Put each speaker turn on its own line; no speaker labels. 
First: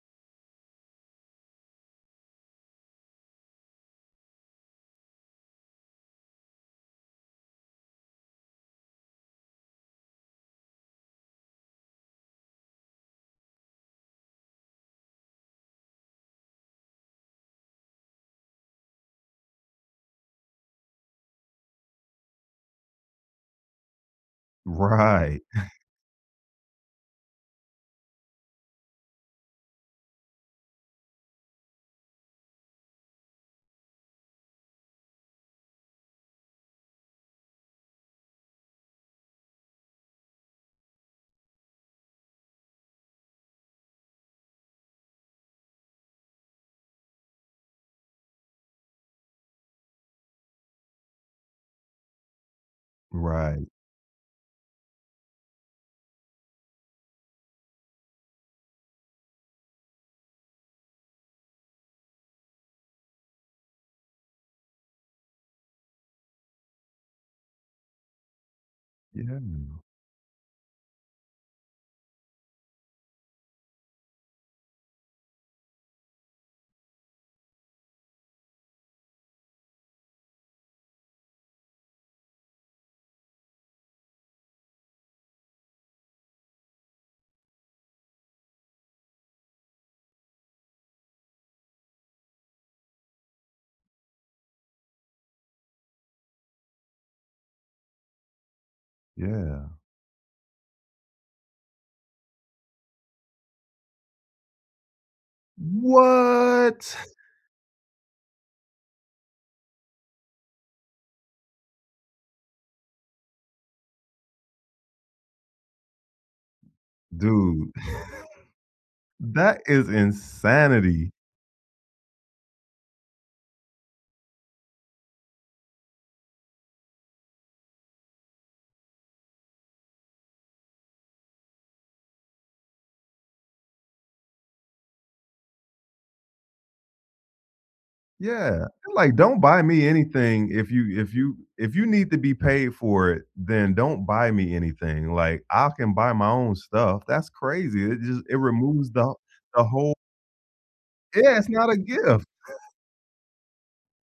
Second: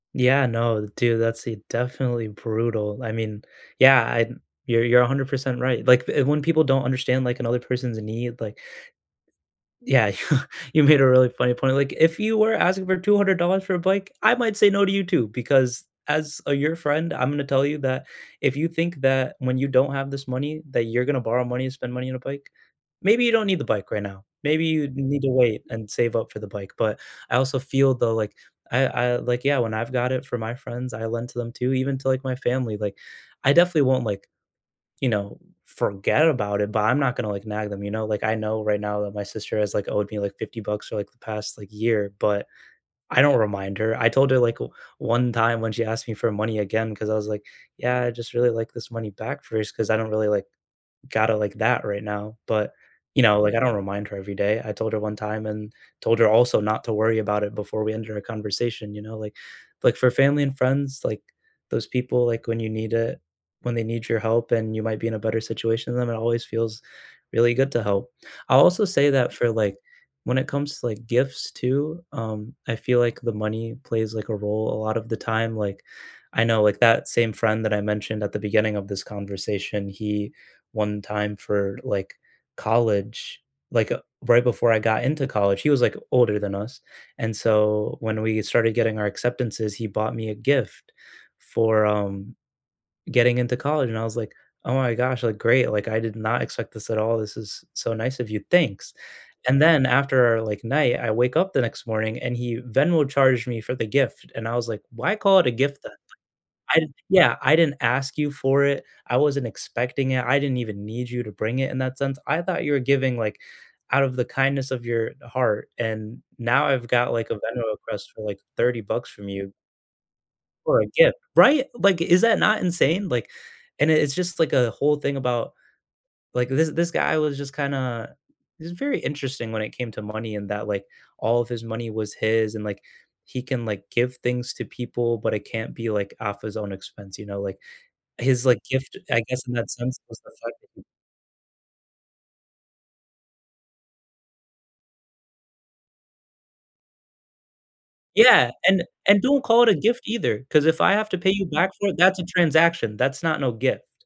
Yeah, no, dude, that's definitely brutal. I mean, yeah, I you're you're 100% right. Like, when people don't understand, like, another person's need, like Yeah, you you made a really funny point. Like, "If you were asking for $200 for a bike, I might say no to you too, because as, uh, your friend, I'm gonna tell you that if you think that when you don't have this money, that you're going to borrow money and spend money on a bike, maybe you don't need the bike right now. Maybe you need to
Right.
wait and save up for the bike," but, I also feel though, like, I I like yeah, when I've got it for my friends, I lend to them too, even to, like, my family, like, I definitely won't, like, you know, forget about it, but I'm not gonna, like, nag them, you know, like, I know right now that my sister has, like, owed me like 50 bucks for, like, the past, like, year, but, I don't remind her. I told her, like, one time when she asked me for money again, 'cause I was, like, "Yeah, I'd just really, like, this money back first, 'cause I don't really, like, got it, like, that right now." But, you know, like, I
Right.
don't remind her every day. I told her one time and told her also not to worry about it before we ended our conversation, you know, like like for family and friends, like, those people, like, when you need it. When they need your help and you might be in a better situation than them, it always feels really good to help. I'll also say that,
Yeah.
for, like, when it comes to, like, gifts too, um, I feel, like, the money plays, like, a role a lot of the time. Like, I know like that same friend that I mentioned at the beginning of this conversation, he, one time for, like, college, like, uh, right before I got into college, he was, like, older than us and so when we started getting our acceptances, he bought me a gift for, um, getting into college and I was, like, "Oh my gosh," like, "great," like, "I did not expect this at all. This is so nice of you. Thanks." And
Yeah.
then after, like, night, I wake up the next morning and he Venmo charged me for the gift and I was, like, why call it a gift then? I
What?
yeah, "I didn't ask you for it. I wasn't expecting it. I didn't even need you to bring it in that sense. I thought you were giving," like, "out of the kindness of your heart, and now I've got," like, "a Venmo
Dude,
request for," like, "30 bucks from you."
that is
For a
insanity.
gift right, like, is that not insane? Like, and it's just, like, a whole thing about like, this this guy was just kinda he's very interesting when it came to money and that, like, all of his money was his and, like, he can, like, give things to people but it can't be, like, off his own expense, you know, like, his, like,
Yeah,
gift
like,
I
"Don't
guess in
buy
that
me
sense was the
anything
fact that
if
he
you if you if you need to be paid for it, then don't buy me anything." Like, "I can buy my own stuff." That's crazy. It just, it
Yeah, and
removes the
and, "Don't
the
call it a
whole
gift either, 'cause if I have to pay
Yeah,
you
it's not
back
a
for it, that's
gift.
a transaction, that's not no gift."